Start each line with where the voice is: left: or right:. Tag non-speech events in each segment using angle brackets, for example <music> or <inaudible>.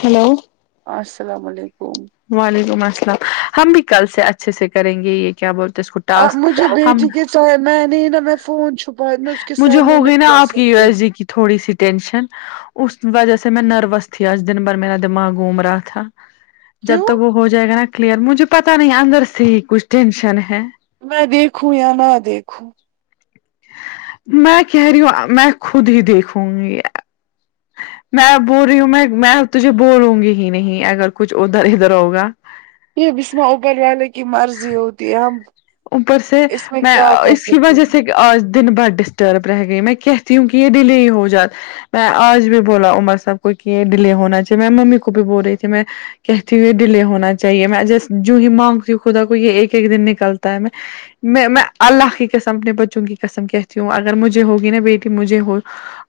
left: hello
right: السلام و علیکم
left: وعلیکم السلام ہم بھی کل سے اچھے سے کریں گے یہ کیا بولتے ہیں اس کو
right: آب
left: ٹاسک
right: مجھے
left: ہم
right: بھیج کہ سوے میں نے ہی نا میں فون چھپائے میں اس کے
left: مجھے
right: سامنے
left: ہوگئی
right: نہیں
left: نا
right: کر
left: آپ کی یہ
right: سکتی
left: عرضی کی تھوڑی سی ٹینشن اس وجہ سے میں نروس تھی آج دن بھر میرا دماغ گھوم رہا تھا جب
right: کیوں
left: تک وہ ہو جائے گا نا کلیئر مجھے پتا نہیں اندر سے ہی کچھ ٹینشن ہے
right: میں دیکھوں یا نہ دیکھوں
left: میں کہہ رہی ہوں میں خود ہی دیکھوں گی میں بول رہی ہوں میں میں تجھے بولوں گی ہی نہیں اگر کچھ ادھر ادھر ہوگا
right: یہ بسمہ اوبل والے کی مرضی ہوتی ہم
left: اوپر سے
right: اس
left: میں
right: کیا کر
left: اس کی
right: سکتے
left: وجہ سے
right: ہیں
left: آج دن بھر ڈسٹرب رہ گئی میں کہتی ہوں کی یہ ڈلے ہو جات میں آج بھی بولا عمر سب کو کہ ڈیلے ہونا چاہیے میں ممی کو بھی بول رہی تھی میں کہتی ہوئے ڈیلے ہونا چاہیے میں جو ہی مانگتی ہوں خدا کو یہ ایک ایک دن نکل تا ہیں نا میں میں اللہ کی قسم اپنے بچوں کی قسم کہتی ہوں اگر مجھے ہوگی نا بیٹی مجھے ہو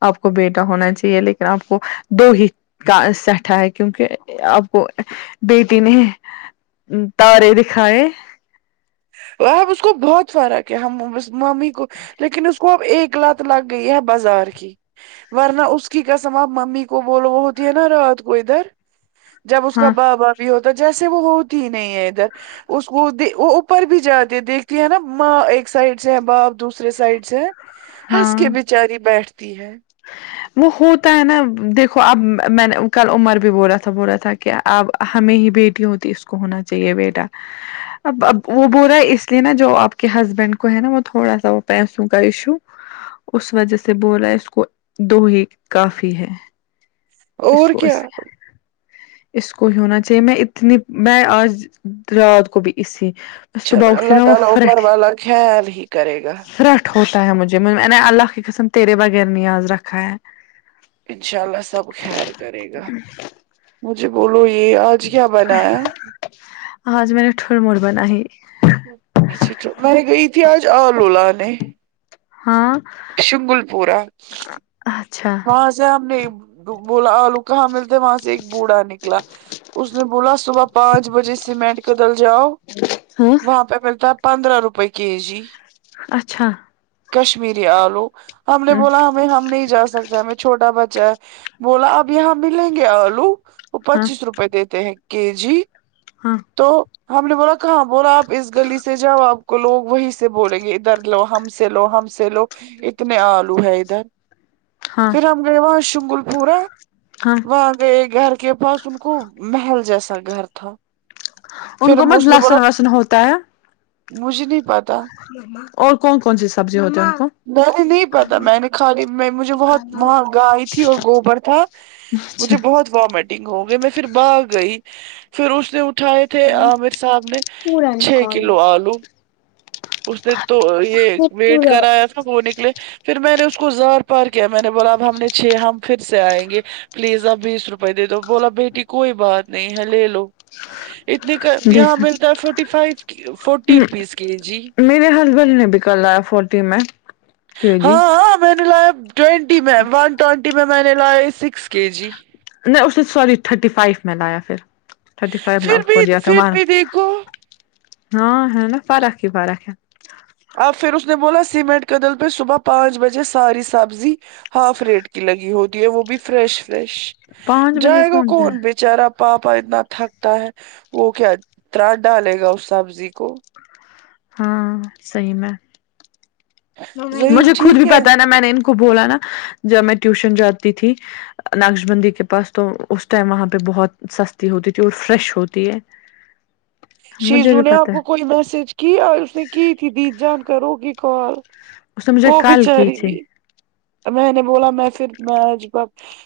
left: آپ کو بیٹا ہونا چاہیے لیکن آپ کو دو ہی کا سٹا ہے کیونکہ آپ کو بیٹی نہیں ہے تارے دکھائے
right: وہ اب اس کو بہت فرق ہے ہم اس مامی کو لیکن اس کو اب ایک لت لگ گئی ہے بازار کی ورنہ اس کی قسم آپ ممی کو بولو وہ ہوتی ہے نا رات کو ادھر جب اس کا
left: ہاں
right: بابا بھی ہوتا جیسے وہ ہوتی ہی نہیں ہے ادھر اس کو وہ بھی جاتی دیکھتی ہے نا ماں ایک سائڈ سے ہے باپ دوسرے سائڈ سے ہے ہنس
left: ہاں
right: کے بچ اری بیٹھتی ہے
left: وہ ہوتا ہے نا دیکھو اب میں نے کل عمر بھی بولا تھا بولا تھا کیا اب ہمیں ہی بیٹی ہو تو اس کو ہونا چاہیے بیٹا اب اب وہ بول رہا ہے اس لیے نا جو آپ کے ہسبینڈ کو ہے نا وہ تھوڑا سا وہ پیسوں کا ایشو اس وجہ سے بول اس کو دو ہی کافی ہے اس
right: اور
left: کو اس
right: کیا
left: اس کو ہی ہونا چاہیے میں اتنی میں آج رات کو بھی اسی صبح
right: چلو
left: اٹھ کے
right: اللہ
left: نا وہ
right: تعالی اوپر
left: فرٹ
right: والا خیال ہی کرے گا
left: فرٹ ہوتا ہے مجھے میں نے اللہ کی قسم تیرے بغیر نیاز رکھا ہے
right: انشاء اللہ سب خیر کرے گا مجھے بولو یہ آج کیا بنایا
left: آج میں نے ٹول مور بنائی ہیں
right: اچھا توٹ میں گئی تھی آج آلو لانے
left: ہاں
right: شنگل پورہ ہے
left: اچھا
right: جے ہم نے بولا آلو کہاں ملتے وہاں سے ایک بوڑھا نکلا اس نے بولا صبح پانچ بجے سیمنٹ کے دل جاؤ
left: ہاں
right: وہاں پہ ملتا پندرہ روپے کے جی
left: اچھا
right: کشمیری آ لو ہم نے بولا ہمیں ہم نہیں جا سک ہمیں چھوٹا بچہ ہے بولا اب یہاں بھی لیں گے آلو وہ
left: ہاں
right: پچیس روپے دیتے ہیں کے جی
left: ہاں
right: تو ہم نے بولا کہاں بولا آپ اس گلی سے جاؤ آپ کو لوگ وہی سے بولیں گے ادھر لو ہم سے لو ہم سے لو اتنے آلو ہے ادھر
left: ہاں
right: پھر ہم گئے وہاں شنگل پورا
left: ہاں
right: وہاں گ گھر کے پاس ان کو محل جیسا گھر تھا
left: ان
right: پھر
left: کو مت
right: اس نے بولا
left: لہسن وسن ہوتا ہے
right: مجھے نہیں پات تا
left: اور کون کون سی سبزی ہوتی ہے ان کو
right: میں نہیں پتا میں نے خالی میں مجھے بہت وہاں گائے تھی اور گوبر تھا
left: اچھا
right: مجھے ب بہت وامٹنگ ہو گئی میں پھر باغ گئی پھر اس نے اٹھائے تھے عامر صاحب نے
left: پورا
right: چھ
left: نکالو
right: کلو آلو اس نے تو یہ ویٹ کرایا تھا وہ نکلے پھر میں نے اس کو ز پار کیا میں نے بولا اب ہم نے چھ ہم پھر سے آئیں گے پلیز آپ بیس روپئے دے دو بولا بیٹی کوئی بات نہیں ہے لے لو اتنے کا یہاں
left: دیکھا
right: ملتا ہے forty five forty rupees K G
left: میرے ہسبینڈ نے بھی کر لایا فورٹی میں کے جی
right: ہاں ہاں میں نے لایا ٹوینٹی میں ون ٹوینٹی میں میں نے لاائے سکس کے جی
left: نہیں اس نے سوری تھرٹی فائیو میں لایا پھر تھرٹی فائیو مہن
right: پھر بھی پھر
left: تھاار
right: بھی دیکھو
left: ہاں ہے نا فرق ہی فرق ہے
right: اب پھر اس نے بولا سیمنٹ کدل پہ صبح پانچ بجے ساری سبزی ہاف ریٹ کی لگی ہوتی ہے وہ بھی فریش فریش جائے گا کون بیچ بچارا پاپا اتنا تھکتا ہے وہ کیا طر ڈالے گا اس سبزی کو
left: ہاں صحیح میں
right: ظہیم
left: مجھے خود
right: ٹھیک
left: بھی پتاہ ہے نا میں نے ان کو بولا نا جب میں ٹیوشن جاتی تھی نقش بندی کے پاس تو اس ٹائم وہاں پہ بہت سستی ہوتی تھی اور فریش ہوتی ہے مجھے
right: شیزو
left: بھی
right: نے آپ
left: پتا ہے
right: کو کوئی میسج کی اس نے کی تھی دی جان کروگی کال
left: اس نے مجھے
right: وہ
left: کال کی
right: بچاری
left: تھی
right: بھی میں نے بولا میں پھر میںج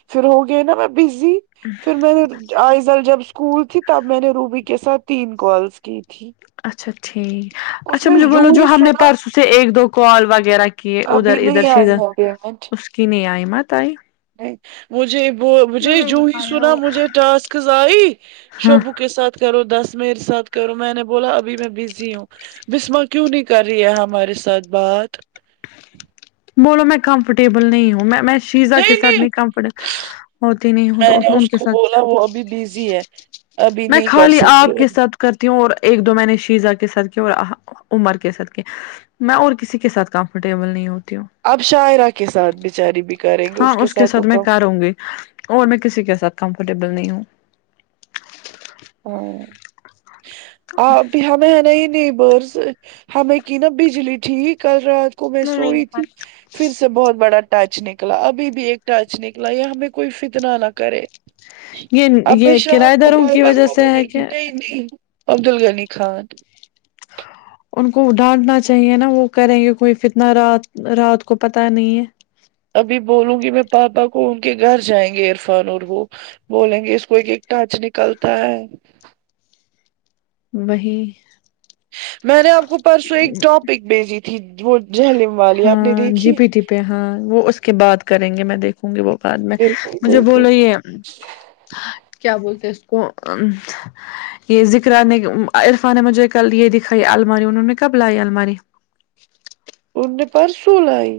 right: پھر ہو گئے نا میں بزی پھر میں نے آئزل جب اسکول تھی تب میں نے روبی کے ساتھ تین کالس کی تھی
left: اچھا ٹھیک
right: اس
left: اچھا
right: نے
left: مجھے بولو جو
right: ہی
left: ہم نے
right: سنا
left: پرسوں سے ایک دو کال وغیرہ کہ ادھر
right: ابھی
left: ادھر
right: نہیں
left: سے
right: آئی
left: ادھر
right: ہے پیمنٹ
left: اس کی ن آئیمت آئی
right: نہیں مجھے مجھے جو ہی سنا مجھے ٹاسکز آئی
left: ہاں
right: شب کے ساتھ کرو دس منٹ ساتھ کرو میں نے بولا ابھی میں بزی ہوں بسما کیوں نہیں کر رہی ہے ہمارے ساتھ بات
left: بولو میں کمفرٹیبل نہیں ہوں میں میں شیزا کے ساتھ نہیں کمفرٹبل ہوتی نہیں ہو تو
right: میں نے
left: ان
right: اس
left: کے
right: کو
left: ساتھ
right: بولا وہ ابھی بیس جی ہے ابھی
left: میں
right: نہیں کر
left: خالی آپ کے
right: سکتے
left: ساتھ کرتی ہوں اور ایک دو میں نے شیزا کے ساتھ کیا اور عمر کے ساتھ کیا میں اور کسی کے ساتھ کمفرٹیبل نہیں ہوتی ہوں
right: اب شاعرہ کے ساتھ بچاری بھی کریں گے
left: ہاں اس کے
right: تو
left: ساتھ میں
right: کم
left: کر ہوں گی اور میں کسی کے ساتھ کمفرٹیبل نہیں ہوں
right: ہوں اپ ہی ہم میں ن ہی نہیں برس ہمیں کی نا بجلی تھی کل رات اس کو میں سوئی تھی پھر سے بہت بڑا ٹچ نکلا ابھی بھی ایک ٹچ نکلا یا ہمیں کوئی فتنا نہ کرے
left: یہ
right: اب میں
left: یہ کرایہ داروں کی وجہ سے ہے کیا
right: عبدال غنی خان
left: ان کو ڈانٹنا چاہیے نا وہ کریں گے کوئی فتنا رات رات کو پتہ نہیں ہے
right: ابھی بولوں گی میں پاپا کو ان کے گھر جائیں گے عرفان اور وہ بولیں گے اس کو ایک ایک ٹچ نکلتا ہے
left: وہی
right: میں نے آپ کو پرسوں ایک ٹاپک بھیجی تھی وہ جہلم والی آپ نے
left: ہاں جی
right: دیکھی
left: پی ٹی پہ ہاں وہ اس کے بعد کریں گے میں دیکھوں گی وہ بعد میں
right: بالکل
left: مجھے
right: بالکل
left: بولو یہ کیا بولتے ہیں اس کو ام یہ ذکرا نے عرفان نے مجھے کل یہ دکھائی الماری انہوں نے کب لائی الماری
right: ان نے پرسوں لائی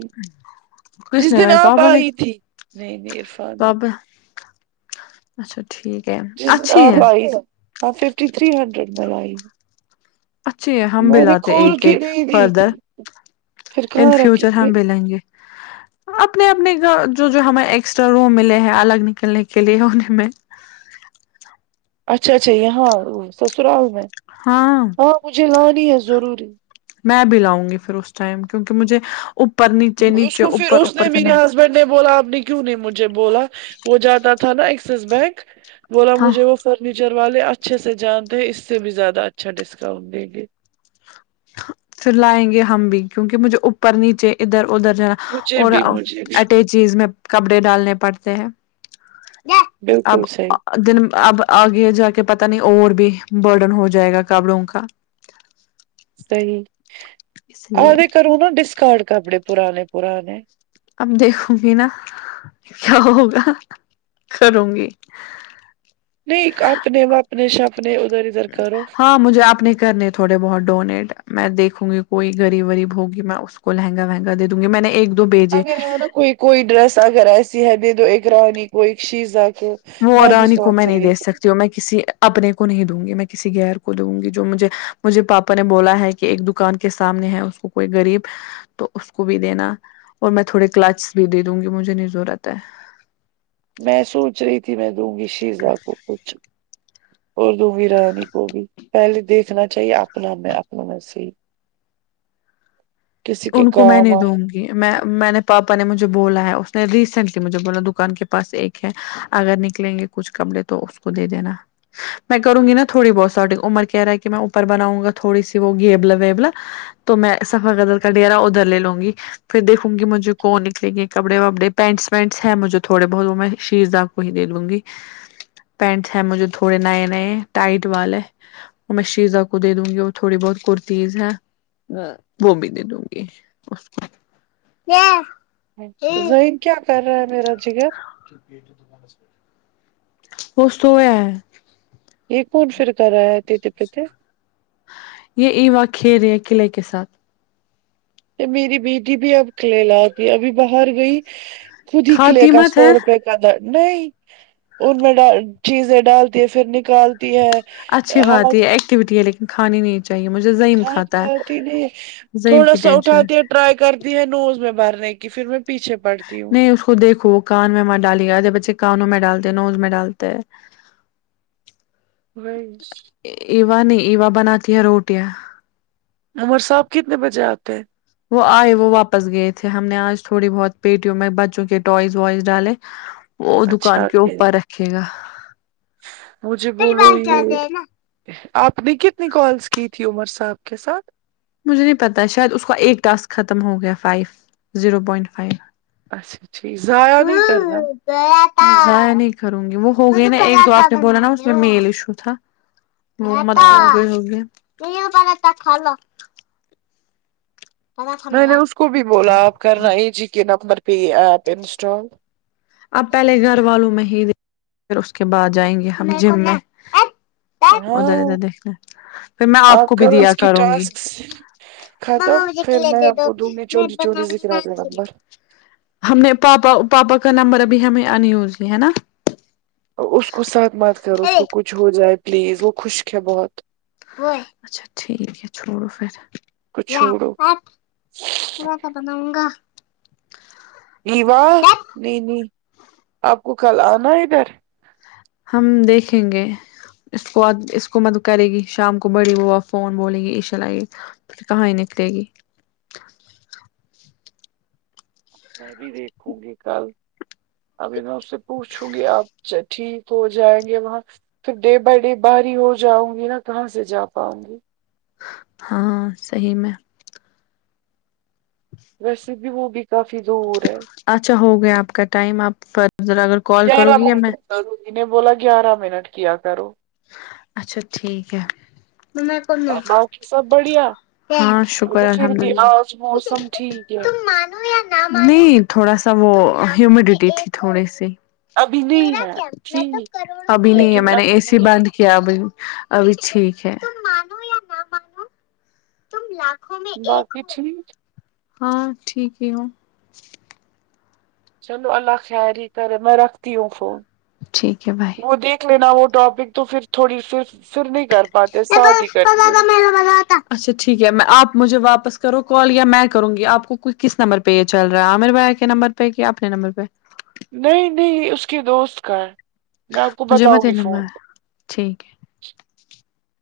left: کس
right: جس
left: نے
right: دن
left: لائی
right: آپ
left: پاپا نے
right: آئی تھی نہیں نہیں عرفان ہے
left: پاپا اچھا ٹھیک ہے
right: ج
left: اچھی
right: آپ
left: ہے
right: آئی ہاں ففٹی تھری ہنڈریڈ میں لائی
left: اچھی ہے ہم بھی
right: میں نے
left: لاتے
right: کھول
left: ایک
right: کے
left: ایک
right: نہیں دی
left: فردر
right: تھی پھر
left: ان
right: کہاں رکھیں
left: فیوچر
right: گے
left: ہم بھی لیں اپنے اپنے کا جو جو ہماریں ایکسٹرا روم ملے ہیں الگ نکلنے کے لیے ان میں
right: اچھا اچھا یہاں سسرال میں
left: ہاں
right: ہاں مجھے لانی ہے ضروری
left: میں بھی لاؤں گی پھر اس ٹائم کیونکہ مجھے اوپر نیچے
right: اس
left: نیچے
right: کو پھر
left: اوپر
right: اس نے
left: اوپر
right: میرے
left: کیانا
right: ہسبینڈ نے بولا آپ نے کیوں نہیں مجھے بولا وہ جاتا تھا نا ایکسس بینک بولا
left: ہاں
right: مجھے وہ فرنیچر والے اچھے سے جانتے ہیں اس سے بھی زیادہ اچھا ڈسکاؤنٹ دیں گے
left: پھر لائیں گے ہم بھی کیونکہ مجھے اوپر نیچے ادھر ادھر جا
right: مجھے
left: اور
right: بھی
left: ا
right: مجھے بھی
left: اٹیچیز میں کپڑے ڈالنے پڑتے ہیں
right: بالکل
left: اب
right: صحیح
left: دن اب آگے جا کے پتا نہیں اور بھی برڈن ہو جائے گا کبڑوں کا
right: صحیح
left: اس لیے
right: آگے کروں نہا ڈسکارڈ کپڑے پرانے پرانے
left: اب دیکھوں گی نا کیا ہوگا کروں گی
right: نہیں اپنے و اپنے شھاپنے ادھر ادھر کرو
left: ہاں مجھے آپ نے کرنے تھوڑے بہت ڈونیٹ میں دیکھوں گی کوئی غریب وریب ہوگی میں اس کو لہنگا وہنگا دے دوں گی میں نے ایک دو بھیجے
right: اگر ہے نا کوئی کوئی ڈرس اگر ایسی ہے دے دو ایک رانی کوئی شیزہ
left: وہاں رانی کو میں نہیں دے سکتی ہوں میں کسی اپنے کو نہیں دوں گی میں کسی غیر کو دوں گی جو مجھے مجھے پاپا نے بولا ہے کہ ایک دکان کے سامنے ہے کوئی غریب تو اس کو بھی دینا اور میں تھوڑے کلاچس بھی دے دوں گی مجھے نہیں ضرورت ہے
right: میں سوچ رہی تھی میں دوں گی شیزا کو کچھ اور دوں گی رانی کو بھی پہلے دیکھنا چاہیے اپنا میں اپنا میں سے ہی کسی کے
left: ان کو میں
right: کام
left: نے دوں گی جی میں میں نے پاپا نے مجھے بولا ہے اس نے ریسینٹلی مجھے بولا دکان کے پاس ایک ہے اگر نکلیں گے کچھ کپڑے تو اس کو دے دینا میں کروں گی نا تھوڑی بہت ساٹنگ عمر کہہ رہا ہے کہ میں اوپر بناؤں گا تھوڑی سی وہ گیبلا ویبلا تو میں سفا قدر کا ڈھیرا ادھر لے لوں گی پھر دیکھوں گی مجھے کون نکلیں گے کپڑے وپڑے پینٹس وینٹس ہیں مجھے تھوڑے بہت وہ میں شیزا وہی دے دوں گی پینٹ ہے مجھے تھوڑے نئے نئے ٹائٹ والے اور میں شیزا کو دے دوں گی اور تھوڑی بہت کرتیز ہے وہ بھی دوں گی اس کو
right: ظہیر کیا کر رہا ہے میرا جگر
left: <inaudible> وہ سویہ ہے
right: یہ کون فر کر رہا ہے دیا تھے پتے
left: یہ امن کیریا قلے کے ساتھ
right: میری بیٹی بھی اب کلے اے آتی ابھی باہر گئی خود ہی کلے
left: کھاتی
right: کا
left: مت
right: سو
left: ہے
right: روپے نہیں ان میں چیزیں ڈالتی ہے پھر نکال
left: اچھی بات یہ ایکٹیوٹی ہے لیکن کھانی نہیں چاہیے مجھے زعیم
right: گھاس
left: کھاتا ہے
right: کھاتی نہیں
left: زعیم
right: تھوڑا
left: کی
right: سا
left: ٹینشن
right: اٹتھاتی ٹرائی کرتی ہے نوز میں بھرنے کی پھر میں پیچھے پڑتی ہوں
left: نہیں اس کو دیکھو کان میں ماں ڈالی گدے بچے کانوں میں ڈالتے ہیں نوز میں ڈالتے
right: وز
left: ایوا نے ایوا بناتی ہے روٹیاں
right: عمر صاحب کتنے بجے آتے ہیں
left: وہ آئے وہ واپس گئے تھے ہم نے آج تھوڑی بہت پیٹیوں میں بچوں کے ٹوائز وائز ڈالے
right: <inaudible>
left: وہ دکان
right: اچھا
left: کے
right: پھر
left: اوپر رکھے گا
right: مجھے
left: پھر
right: بولو
left: بھاگ
right: یہ
left: جاتے ہیں نا
right: آپ نے کتنی کالس کی تھی عمر صاحب کے ساتھ
left: مجھے نہیں پتا شاید اس کا ایک ٹسک ختم ہو گیا فائیو زیرو پوائنٹ فائیو
right: اچھا اچھا ضائع نہیں کرنا
left: ضائع نہیں کروں گی وہ ہو گئی نا ایک دو آپ نے بولا نا اس میں میل ایشو تھا
right: ہاں
left: <unintelligible> پتا تھا
right: میں نے
left: میرا
right: اس کو بھی بولا آپ کر رہے ہی جی کے نمبر پہ یہ ایپ انسٹال
left: اب پہلے گھر والوں میں ہی دئینگے اس کے بعد جائیں گے ہم گھم میں ادھر
right: ہاں
left: ادھر دیکھنا پھر میں آپ کو بھی
right: کرو
left: دیا
right: اس کی
left: کروں گی
right: ٹاسکس
left: مما
right: ختم
left: مجھے
right: پھر میں
left: کھلونے
right: آپ
left: دو
right: کو دوں گی
left: میں
right: چوری
left: بند
right: چوری ذکر آپ کا نمبر
left: ہم نے پاپا پاپا کا نمبر ابھی ہمیں انصلےہے نہ
right: اس کو ساتھ مات کرو اس کو کچھ ہو جائے پلیز وہ خشک ہے بہت
left: اچھا ٹھیک ہے چھوڑو پھر
right: کچھ چھوڑو
left: ہوا ختم ہوں گیا
right: ای واہ نہیں نہیں آپ کو کل آنا ادھر
left: ہم دیکھیں گے اس کو اس کو مت کرے گی شام کو بڑی وہ فون بولیں گی ایشاء الائی کہاں ہی نکلے گی
right: میں بھی دیکھوں گی کل ابھی میں اس سے پوچھوں گی آپ ٹھیک ہو جائیں گے وہاں پھر ڈے بائی ڈے باہاری ہو جاؤں گی نا کہاں سے جا پاؤں گی
left: ہا صحیح میں
right: ویسے بھی وہ بھی کافی دور ہے
left: اچھا ہو گیا آپ کا ٹائم آپ فرر اگر کال کرو
right: گیارہ
left: گی یا
right: منٹ
left: میں
right: میں نے بولا گیارہ منٹ کیا کرو
left: اچھا ٹھیک ہے مطلب آپن
right: باقی سب بڑھیا
left: ہاں شکر
right: پھر
left: الحمد
right: بھی
left: اللہ
right: آج موسم ٹھیک ہے
left: تم مانو نہیں تھوڑا سا وہ ہیومیڈیٹی تھی تھوڑی سی
right: ابھی نہیں
left: میرا
right: ہے
left: کیا
right: تھی
left: میں تو کرو ابھی نہیں
right: لیکن
left: میں نے
right: ابھی
left: اے سی
right: نہیں
left: بند کیا ابھی ابھی ٹھیک ہے مانو یا نہ مانو تم لاکھوں میں ایک
right: باقی
left: ہو
right: ٹھیک
left: ہاں ٹھیک ہی ہوں
right: چلو اللہ خیاری ہی کرے میں رکھتی ہوں فون
left: ٹھیک ہے بائے
right: وہ دیکھ لینا وہ ٹاپک تو پھر تھوڑی سی سر نہیں کر پاتے ساتھ ہی کریں گے
left: <unintelligible> اچھا ٹھیک ہے میں آپ مجھے واپس کرو کال یا میں کروں گی آپ کو کس نمبر پہ یہ چل رہا ہے عامر بھیا کے نمبر پے کیا اپنے نمبر پہ
right: نہیں نہیں اس کے دوست کا ہے میں آپ کو
left: مجھے مت
right: بتاؤں گی
left: نب
right: فون
left: ہے ٹھیک ہے